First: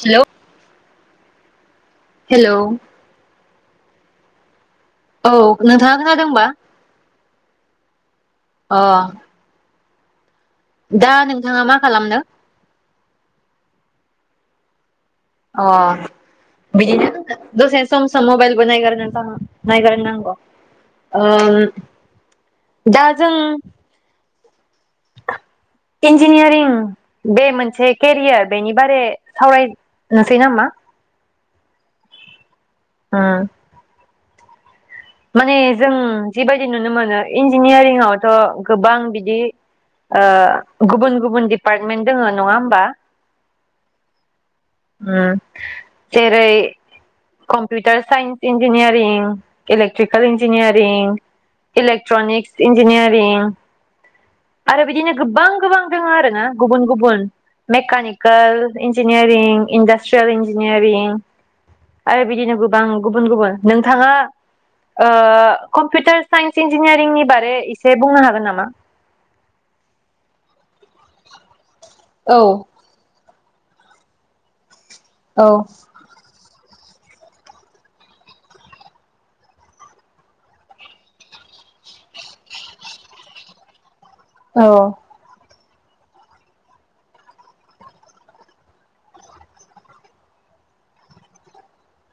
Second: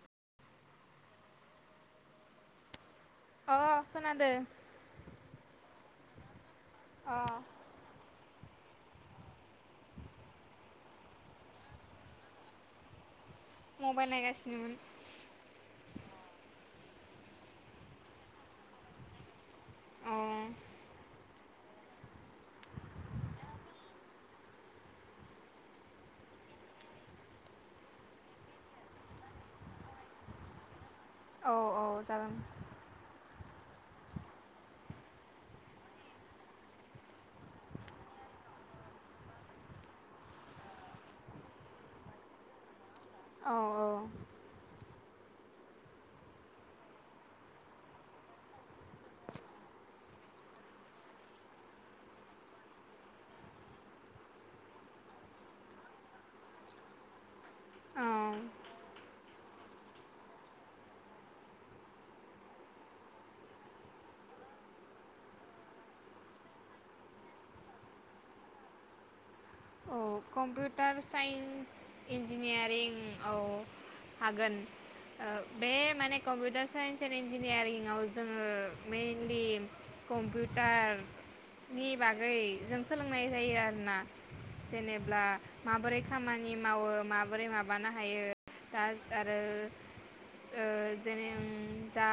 Hello hello अ खोनादों औ नोंथाङा खोनादोंबा अ अ दा नोंथाङा मा खालामदो? मबाइल नायगासिनोमोन। अ बिदिनो दसे सम सम मबाइलबो नायगारा नायगारनांगौ ओ दा जों इन्जिनियारिं बे मोनसे केरियार बेनि बारै सावरायनोसै नामा औ औ जागोन उम माने जों जिबायदि नुनो मोनो इन्जिनियारिंआवथ' गोबां बिदि ओ गुबुन गुबुन डिपार्टमेन्ट दङ नङा होमबा। औ औ उम जेरै- computer science engineering electrical engineering electronics engineering आरो बिदिनो गोबां गोबां दङ आरो ना गुबुन गुबुन mechanical engineering industrial engineering आरो बिदिनो गोबां गुबुन गुबुन नोंथाङा ओ कम्पिउटार साइन्स इन्जिनियारिंनि बारै इसे बुंनो हागोन नामा? औ कमपउटार साइन्स औ इन्जिनियारिं औ हागोन ओ औ बे माने कम्पिउटार साइन्स एन्ड इन्जिनियारिंआव जोङो मेइनलि कम्पिउटारनि बागै जों सोलोंनाय जायो आरोना। औ जेनेब्ला माबोरै खामानि मावो माबोरै माबानो हायो दा आरो ओ जेने ओ जा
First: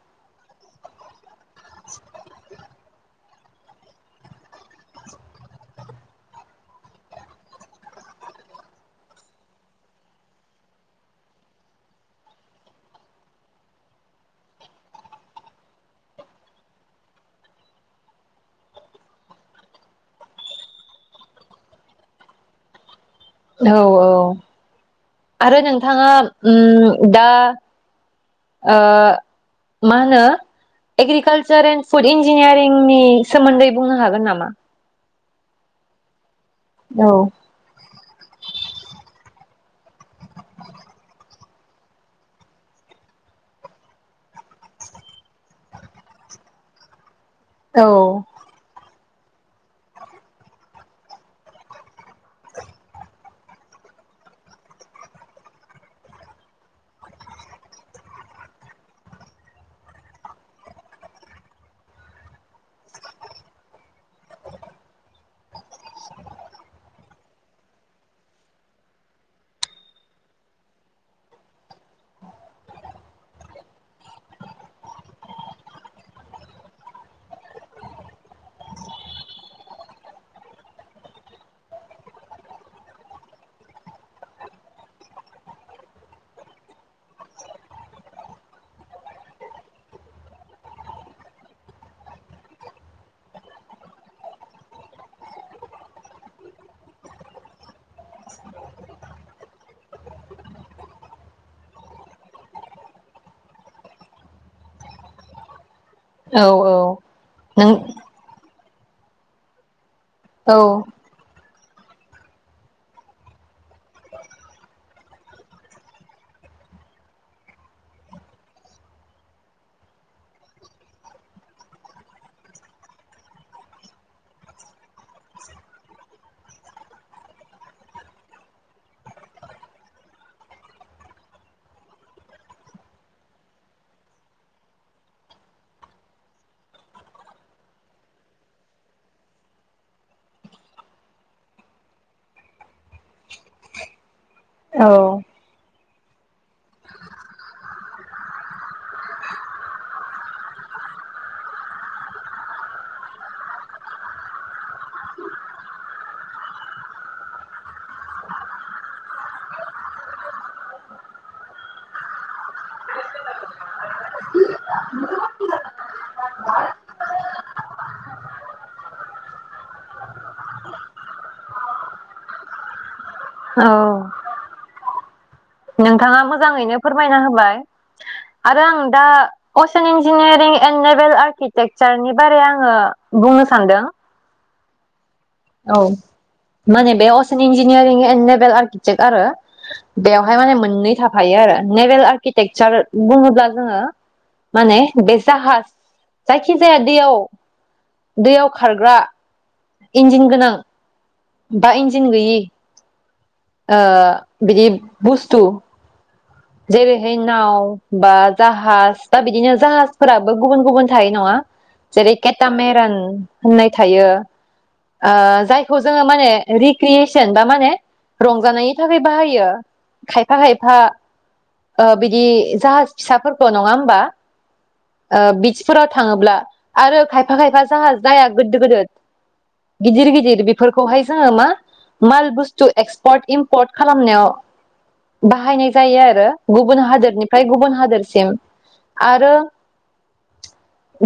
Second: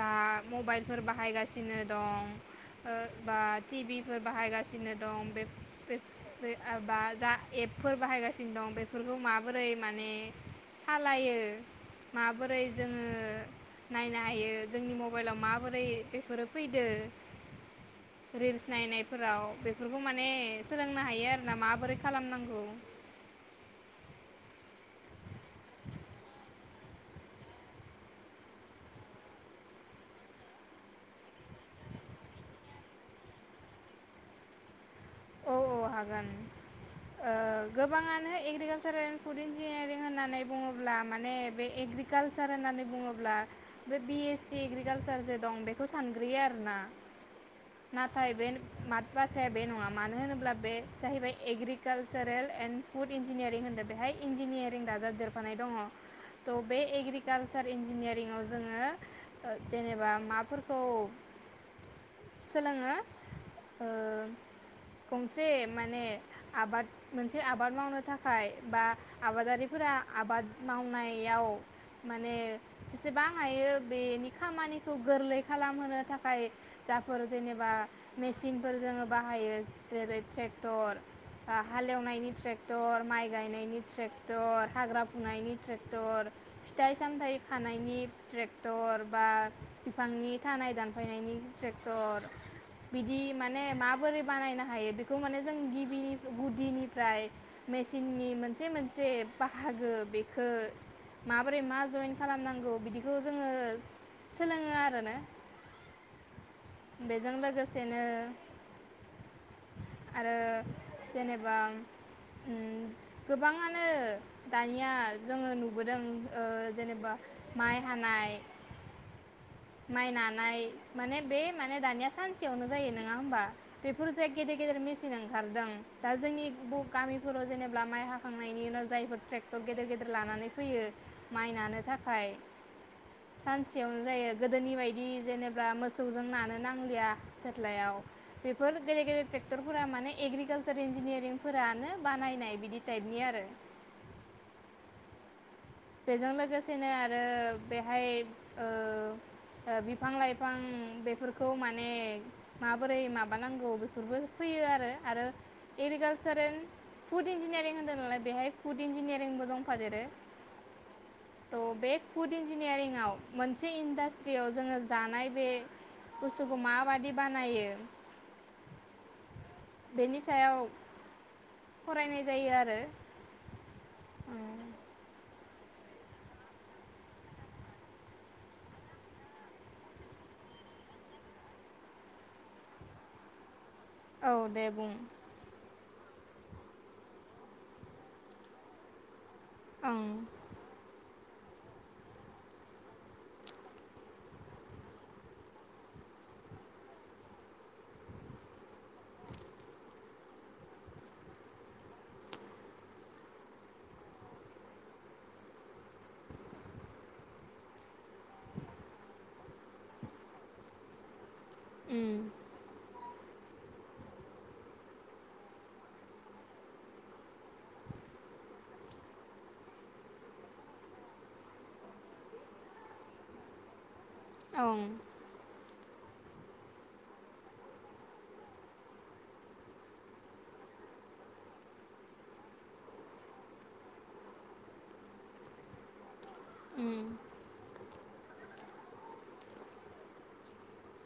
दा मबाइलफोर बाहायगासिनो दं बा टि भि फोर बाहायगासिनो दं बे बा जा एपफोर बाहायगासिनो दं बेफोरखौ माबोरै माने सालायो माबोरै जोङो नायनो हायो जोंनि मबाइलाव माबोरै बेफोरो फैदो रिल्स नायनायफोराव बेफोरखौ माने सोलोंनो हायो आरोना माबोरै खालामनांगौ? औ औ आरो नोंथाङा उम दा मा होनो एग्रिकालसार एण फुड इन्जिनियारिंनि सोमोन्दै बुंनो हागोन नामा? औ औ हागोन औ ओ गोबाङानो एग्रिकालसारेल फुड इन्जिनियारिं होननानै बुङोब्ला माने बे एग्रिकालसार होननानै बुङोब्ला बे बि एस सि एग्रिकालसार जे दं बेखौ सानग्रोयो आरोना। औ नाथाय बे मा बाथ्राया बे नङा मानो होनोब्ला बे जाहैबाय एग्रिकालसारेल एण्ड फुड इन्जिनियारिं होन्दों बेहाय इन्जिनियारिं दाजाबदेरफानाय दङ तह बे एग्रिकालसार इन्जिनियारिंआव जोङो जेनेबा माफोरखौ सोलोङो ओ गंसे माने आबाद मोनसे आबाद मावनो थाखाय बा आबादारिफोरा आबाद मावनायाव माने जेसेबां हायो बेनि खामानिखौ गोरलै खालामहोनो थाखाय जाफोर जेनेबा मेसिनफोर जोङो बा बाहायो जेरै ट्रेक्टर हालेवनायनि ट्रेक्टर माइ गायनायनि ट्रेक्टर हाग्रा फुनायनि ट्रेक्टर फिथाइ सामथाइ खानायनि ट्रेक्टर बा बिफांनि थानाय दानफायनायनि ट्रेक्टर बिदि माने मा माबोरै बानायनो हायो बेखौ माने जों गिबिनि गुदिनिफ्राय मेसिननि मोनसे मोनसे बाहागो बेखौ माबोरै मा जइन खालामनांगौ बिदिखौ जोङो सोलोङो आरोना। औ औ बेजों नों लोगोसेनो आरो औ जेनेबा बा ओम गोबाङानो दानिया जोङो ओ नुबोदों जेनेबा माइ हानाय, माइ नानाय माने बे माने दानिया सानसेयावनो जायो नङा होमबा? बेफोरजों गेदेर गेदेर मेचिन ओंखारदों दा जोंनि गामिफोराव जेनेबा माइ हाखांनायनि उनाव जायफोर ट्रेक्टर गेदेर गेदेर लानानै फैयो माइ नानो थाखाय सानसेयावनो जायो गोदोनि बायदि जेनेबा मोसौजों नानो नांलिया सेथ्लायाव। बेफोर गेदेर गेदेर ट्रेक्टरफोरा माने एग्रिकालसार इन्जिनियारिंफोरानो बानायनाय बिदि टाइपनि आरो औ बेजों लोगोसेनो आरो बेहाय ओ बिफां लाइफां बेफोरखौ माने माबोरै माबानांगौ बेफोरबो फैयो आरो आरो एग्रिकालसार एन्ड फुड इन्जिनियारिं होन्दों नालाय बेहाय फुड इन्जिनियारिंबो दंफादेरो। त' बे फुड इन्जिनियारिंव मोनसे इन्डास्ट्रियाव जोङो जानाय बे बुस्थुखौ माबादि बानायो बेनि सायाव फरायनाय जायो आरो औ नोंथाङा मोजाङैनो फोरमायना होबाय आरो आं दा असियान इन्जिनियारिं एन्ड नेभेल आर्किटेक्सारनि बारै आङो बुंनो सानदों। औ दे बुं औ माने बे ocean engineering and naval architect आरो बेवहाय माने मोननै था थायो आरो नेभेल आर्किटेकसार बुङोब्ला जोङो माने बे जाहाज जायखिजाया दैयाव दैयाव खारग्रा इन्जिन गोनां बा इन्जिन गैयि आ बिदि बुस्थु जेरैहाय नाव बा जाहाज बा बिदिनो जाहाजफोराबो गुबुन गुबुन थायो नङा जेरै केेता मेरन होननाय थायो जायखौ जोङो माने रिक्रियेसन बा माने रंजानायनि थाखाय बाहायो खायफा खायफा बिदि जाहाज फिसाफोरखौ नङा होमबा ओं फोराव थाङोब्ला आरो खायफा खायफा जाह जाया गोदोर गोदोर गिदिर गिदिर बेफोरखौहाय जोङो मा माल बुस्थु एक्सपर्ट इमपर्ट खालामनायाव बाहायनाय जायो आरो। गुबुन हादोरनिफ्राय गुबुन हादोर सिम आरो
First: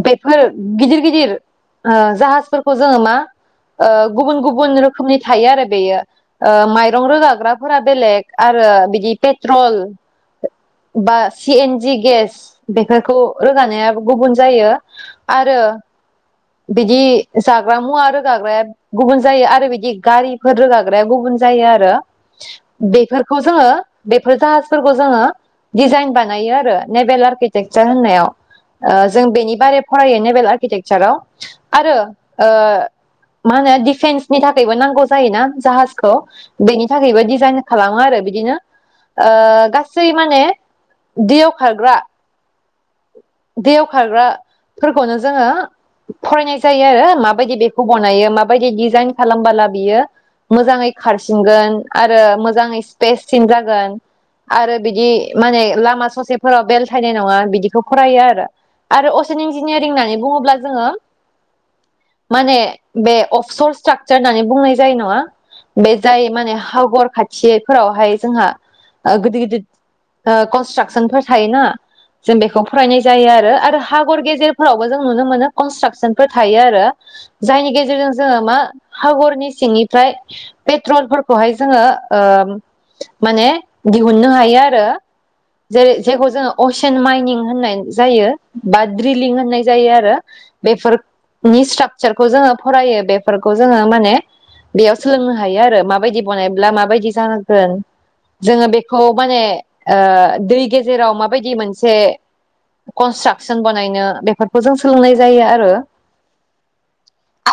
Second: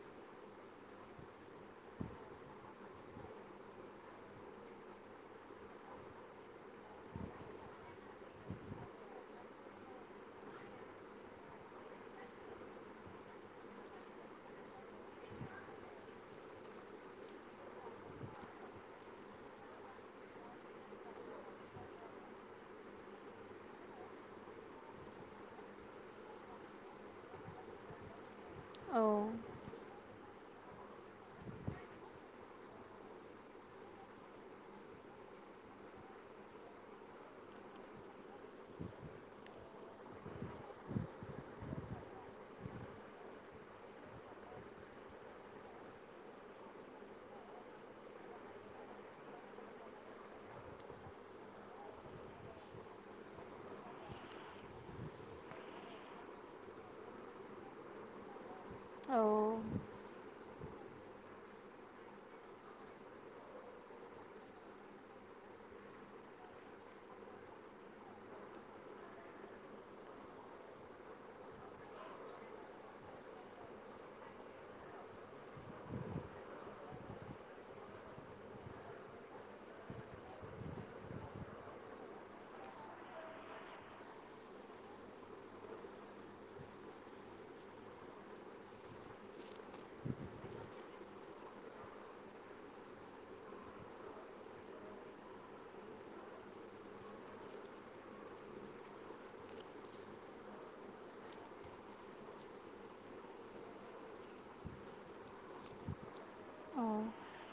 बेफोर गिदिर गिदिर ओ जाहाजफोरखौ जोङो मा ओ गुबुन गुबुन रोखोमनि थायो आरो बेयो ओ माइरं रोगाग्राफोरा बेलेग आरो बिदि पे ट्रल बा सि एन जि गेस बेफोरखौ रोगानाया गुबुन जायो आरो बिदि जाग्रा मुवा रोगाग्राया गुबुन जायो आरो बिदि गारिफोर रोगाग्राया गुबुन जायो आरो बेफोरखौ जोङो बेफोर जाहाजफोरखौ जोङो डिजाइन बानायो आरो नेभेल आर्किटेक्सार होननायाव। जों बेनि बारै फरायहैनाय नेबेल आर्के टेक्साराव आरो मा होनो दिडफेन्सनि थाखायबो नांगौ जायोना जाहाजखौ बेनि थाखायबो डिजाइन खालामो आरो बिदिनो ओ गासै माने दैयाव खारग्रा दैयाव खारग्राफोरखौनो जोङो फरायनाय जायो आरो माबायदि बेखौ बनायो माबायदि दिजाइन खालामबोला बियो मोजाङै खारसिनगोन आरो मोजाङै स्पेससिन जागोन आरो बिदि माने लामा ससेफोराव बेलथायनाय नङा बिदिखौ फरायो आरो। आरो असेन इन्जिनियारिं होननानै बुङोब्ला जोङो मनो बे अबसर सट्राकचार होननानै बुंनाय जायो नङा बे जाय माने हगर खाथिफोरावहाय जोंहा ओ गोदिर गिदिर कनट्राकसन फोर थायोना जों बेखौ फरायनाय जायो आरो हागर गेजेरफोरावबो जों नुनो मोनो कनस्ट्राकसनफोर थायो आरो जायनि गेजेरजों जोङो मा हागरनि सिंनिफ्राय पेट्रलफोरखौहाय जोङो माने दिहुननो हायो आरो जेरै जेखौ जोङो असेन माइनिं होननाय जायो बा द्रिलिं होननाय जायो आरो बेफोरनि स्ट्राकचारखौ जोङो फरायो बेफोरखौ जोङो माने बेयाव सोलोंनो हायो आरो माबायदि बानायब्ला माबायदि जानांगोन जोङो बेखौ माने दै गेजेराव माबायदि मोनसे कनस्ट्राकसन बानायनो बेफोरखौ जों सोलोंनाय जायो आरो।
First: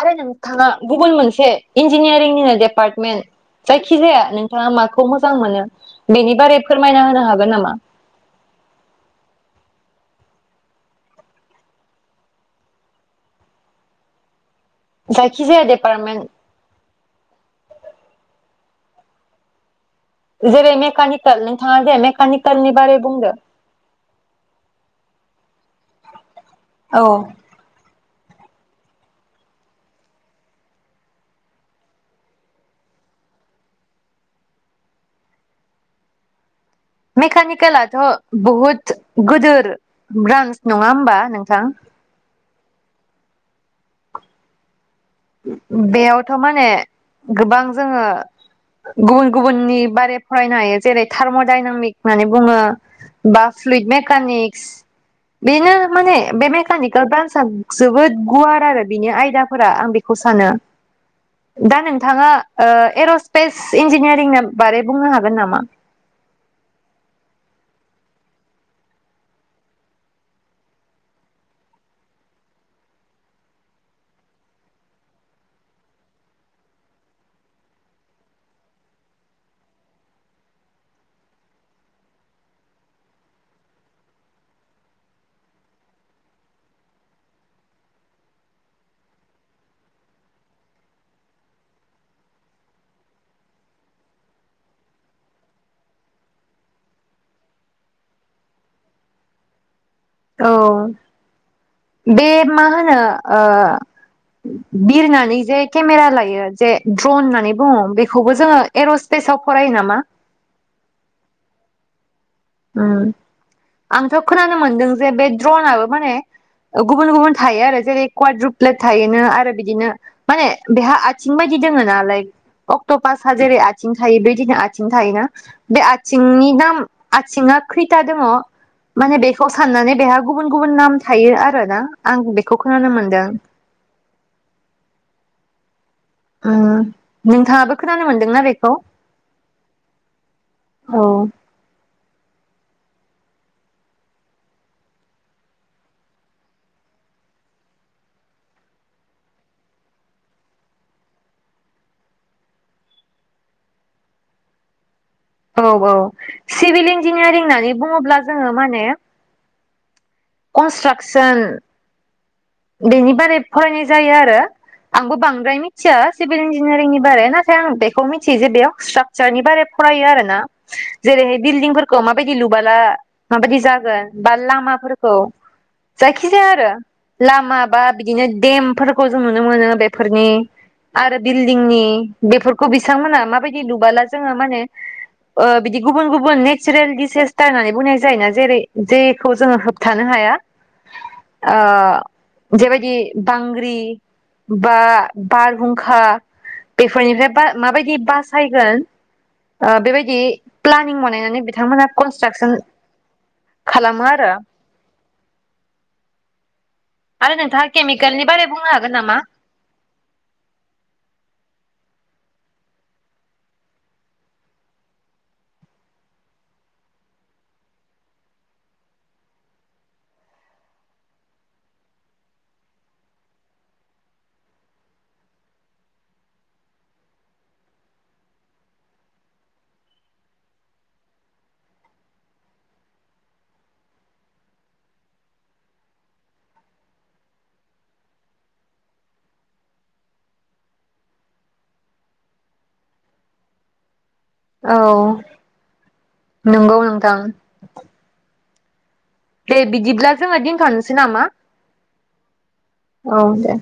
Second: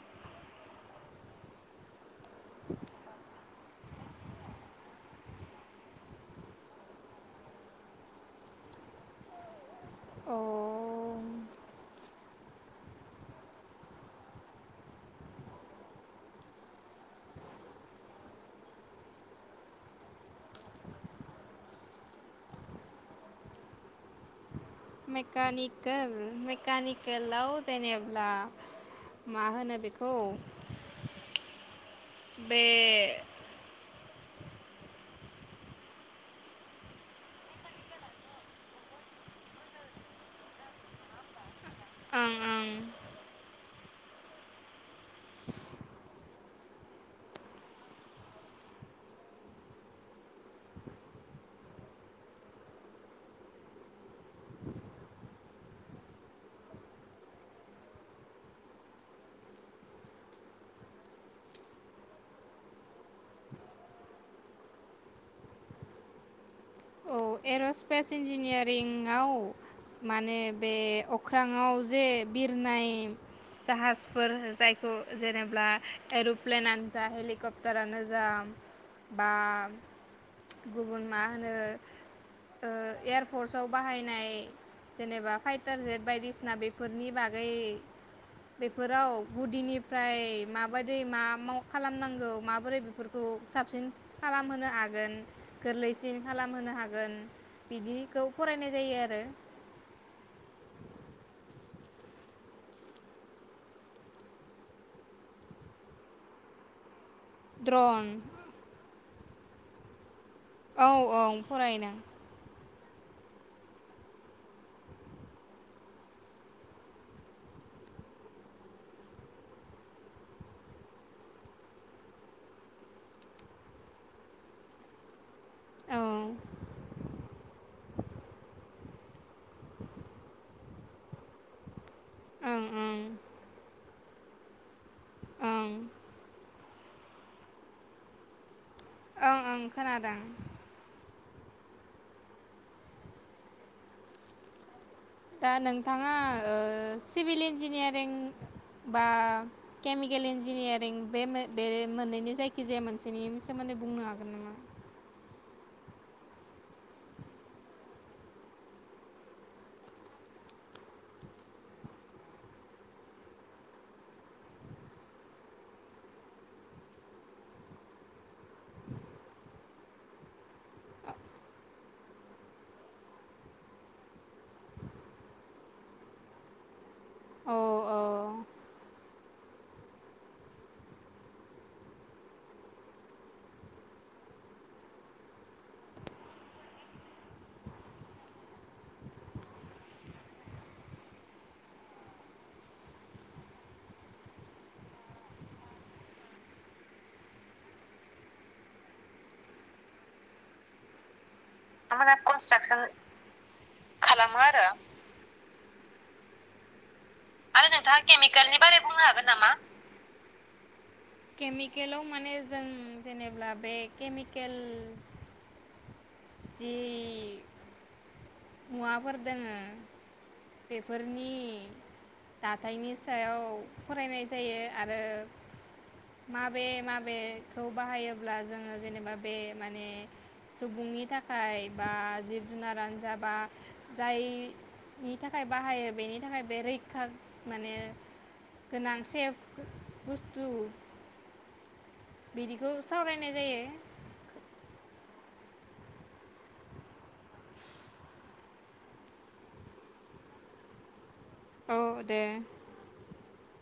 आरो नों थाङा गुबगुन मोनसे इन्जिनियारिं एपार्मेन्ट जाय खि जाया नोंथाङा माखौ मोजां मोनो बेनि बारै फोरमायना होनो हागोन नामा? अ जायखिजाया डेपारमेन्ट जेरै मेकानिकेल नोंथाङा जे मेकानिकेलनि बारै बुंदो। मेकानिकेल मकनिकेलाव जेनेब्ला मा होनो बेखौ बे मेकानिकेलाथ' बहुत गिदोर ब्रान्स नङा होमबा नोंथां? बेयावथ' माने गोबां जोङो गुबुन गुबुननि बारै फरायनो हायो जेरै थार्म'डाइनामिक होननानै बुङो बा फ्लुइद मेकानिक्स बेनो माने बे मेकानिकेल ब्रान्सआ जोबोद गुवार आरो बिनि आयदाफोरा आं बे खौ सानो दा नोंथाङा एर'स्पेस इन्जिनियारिंनि बारै बुंनो हागोन नामा? औ एर'स्पेस इन्जिनियारिंआव माने बे अख्राङाव जे बिरनाय जाहाजफोर जायखौ जेनेब्ला एर'प्लेनानो जा हेलिकप्टारानो जा बा गुबुन मा होनो ओएयारफर्सआव बाहायनाय जेनेबा फाइटार जेट बायदिसिना बेफोरनि बागै बेफोराव गुदिनिफ्राय माबाददि मा माव खालामनांगौ माबोरै बेफोरखौ साबसिन खालामहोनो हागोन गोरलैसिन खालाम होनो हागोन बिदिखौ फरायनाय जायो आरो। औ बे मा होनो ओ बिरनानै जे केमेरा लायो जे द्रन होननानै बुङो बेखौबो जोङो ए'र स्पेसाव फरायो नामा? औ औ फरायनो उम आंथ' खोनानो मोनदों जे बे द्रनाबो माने गुबुन गुबुन थायो आरो जेरै कवाड रुप्लेट थायोनो आरो बिदिनो माने बेहा आथिं बायदि दोङोना लइक अक्ट' पासआ जेरै आथिं थायो बेदिनो आथिं थायोना बे आथिंनि नाम आथिङा खैथा दङ माने बेखौ साननानै बेहा गुबुन गुबुन नाम थायो आरोना। आं बेखौ खोनानो मोनदों। ओं नोंथाङाबो खोनानो मोनदोंना बेखौ? ओं ओं खोनादों। औ। दा नोंथाङा ओ सिभिल इन्जिनियारिं बा केमिकेल इन्जिनियारिं बे बे मोननैनि जायखिजाया मोनसेनि सोमोन्दै बुंनो हागोन नामा? औ औ सिभिल इन्जिनियारिं होननानै बुङोब्ला जोङो माने कनस्ट्राकसन बेनि बारै फरायनाय जायो आरो आंबो बांद्राय मिथिया सिभिल इन्जिनियारिंनि बारै नाथाय आं बेखौ मिथियो जे बेयाव स्ट्राकचारनि बारै फरायो आरोना जेरैहाय बिल्दिंफोरखौ माबायदि लुबाला माबायदि जागोन बा लामाफोरखौ जायखिजाया आरो लामा बा बिदिनो देम फोरखौ जों नुनो मोनो बेफोरनि आरो बिल्डिंनि बेफोरखौ बिसांमोनहा माबायदि लुबाला जोङो माने ओ बिदि गुबुन गुबुन नेचारेल दिडिसेस्टार होननानै बुंनाय जायोना जेरै जेखौ जोङो होबथानो हाया ओ जेबायदि बांग्रि बा बारहुंखा बेफोरनिफ्राय माबायदि बासायगोन ओ बेबायदि प्लानिं बानायनानै बिथांमोनहा कनस्ट्राकसन खालामो आरो। आरो नोंथाङा केमिकेलनि बारै बुंनो हागोन नामा? केमिकेलाव माने जों जेनेबा बे केमिकेल जि मुवाफोर दोङो बेफोरनि दाथायनि सायाव फरायनाय जायो आरो माबे माबे बाहायोब्ला जोङो जेनेबा बे माने सुबुंनि थाखाय बा जिब जुनार जाबा जायनि थाखाय बाहायो बेनि थाखाय बे रैखा माने गोनां सेफ बुस्थु बिदिखौ सावरायनाय जायो औ नंगौ नोंथां‌। दे बिदिब्ला जोङो दिनथ'निसै नामा? औ दे औ दे।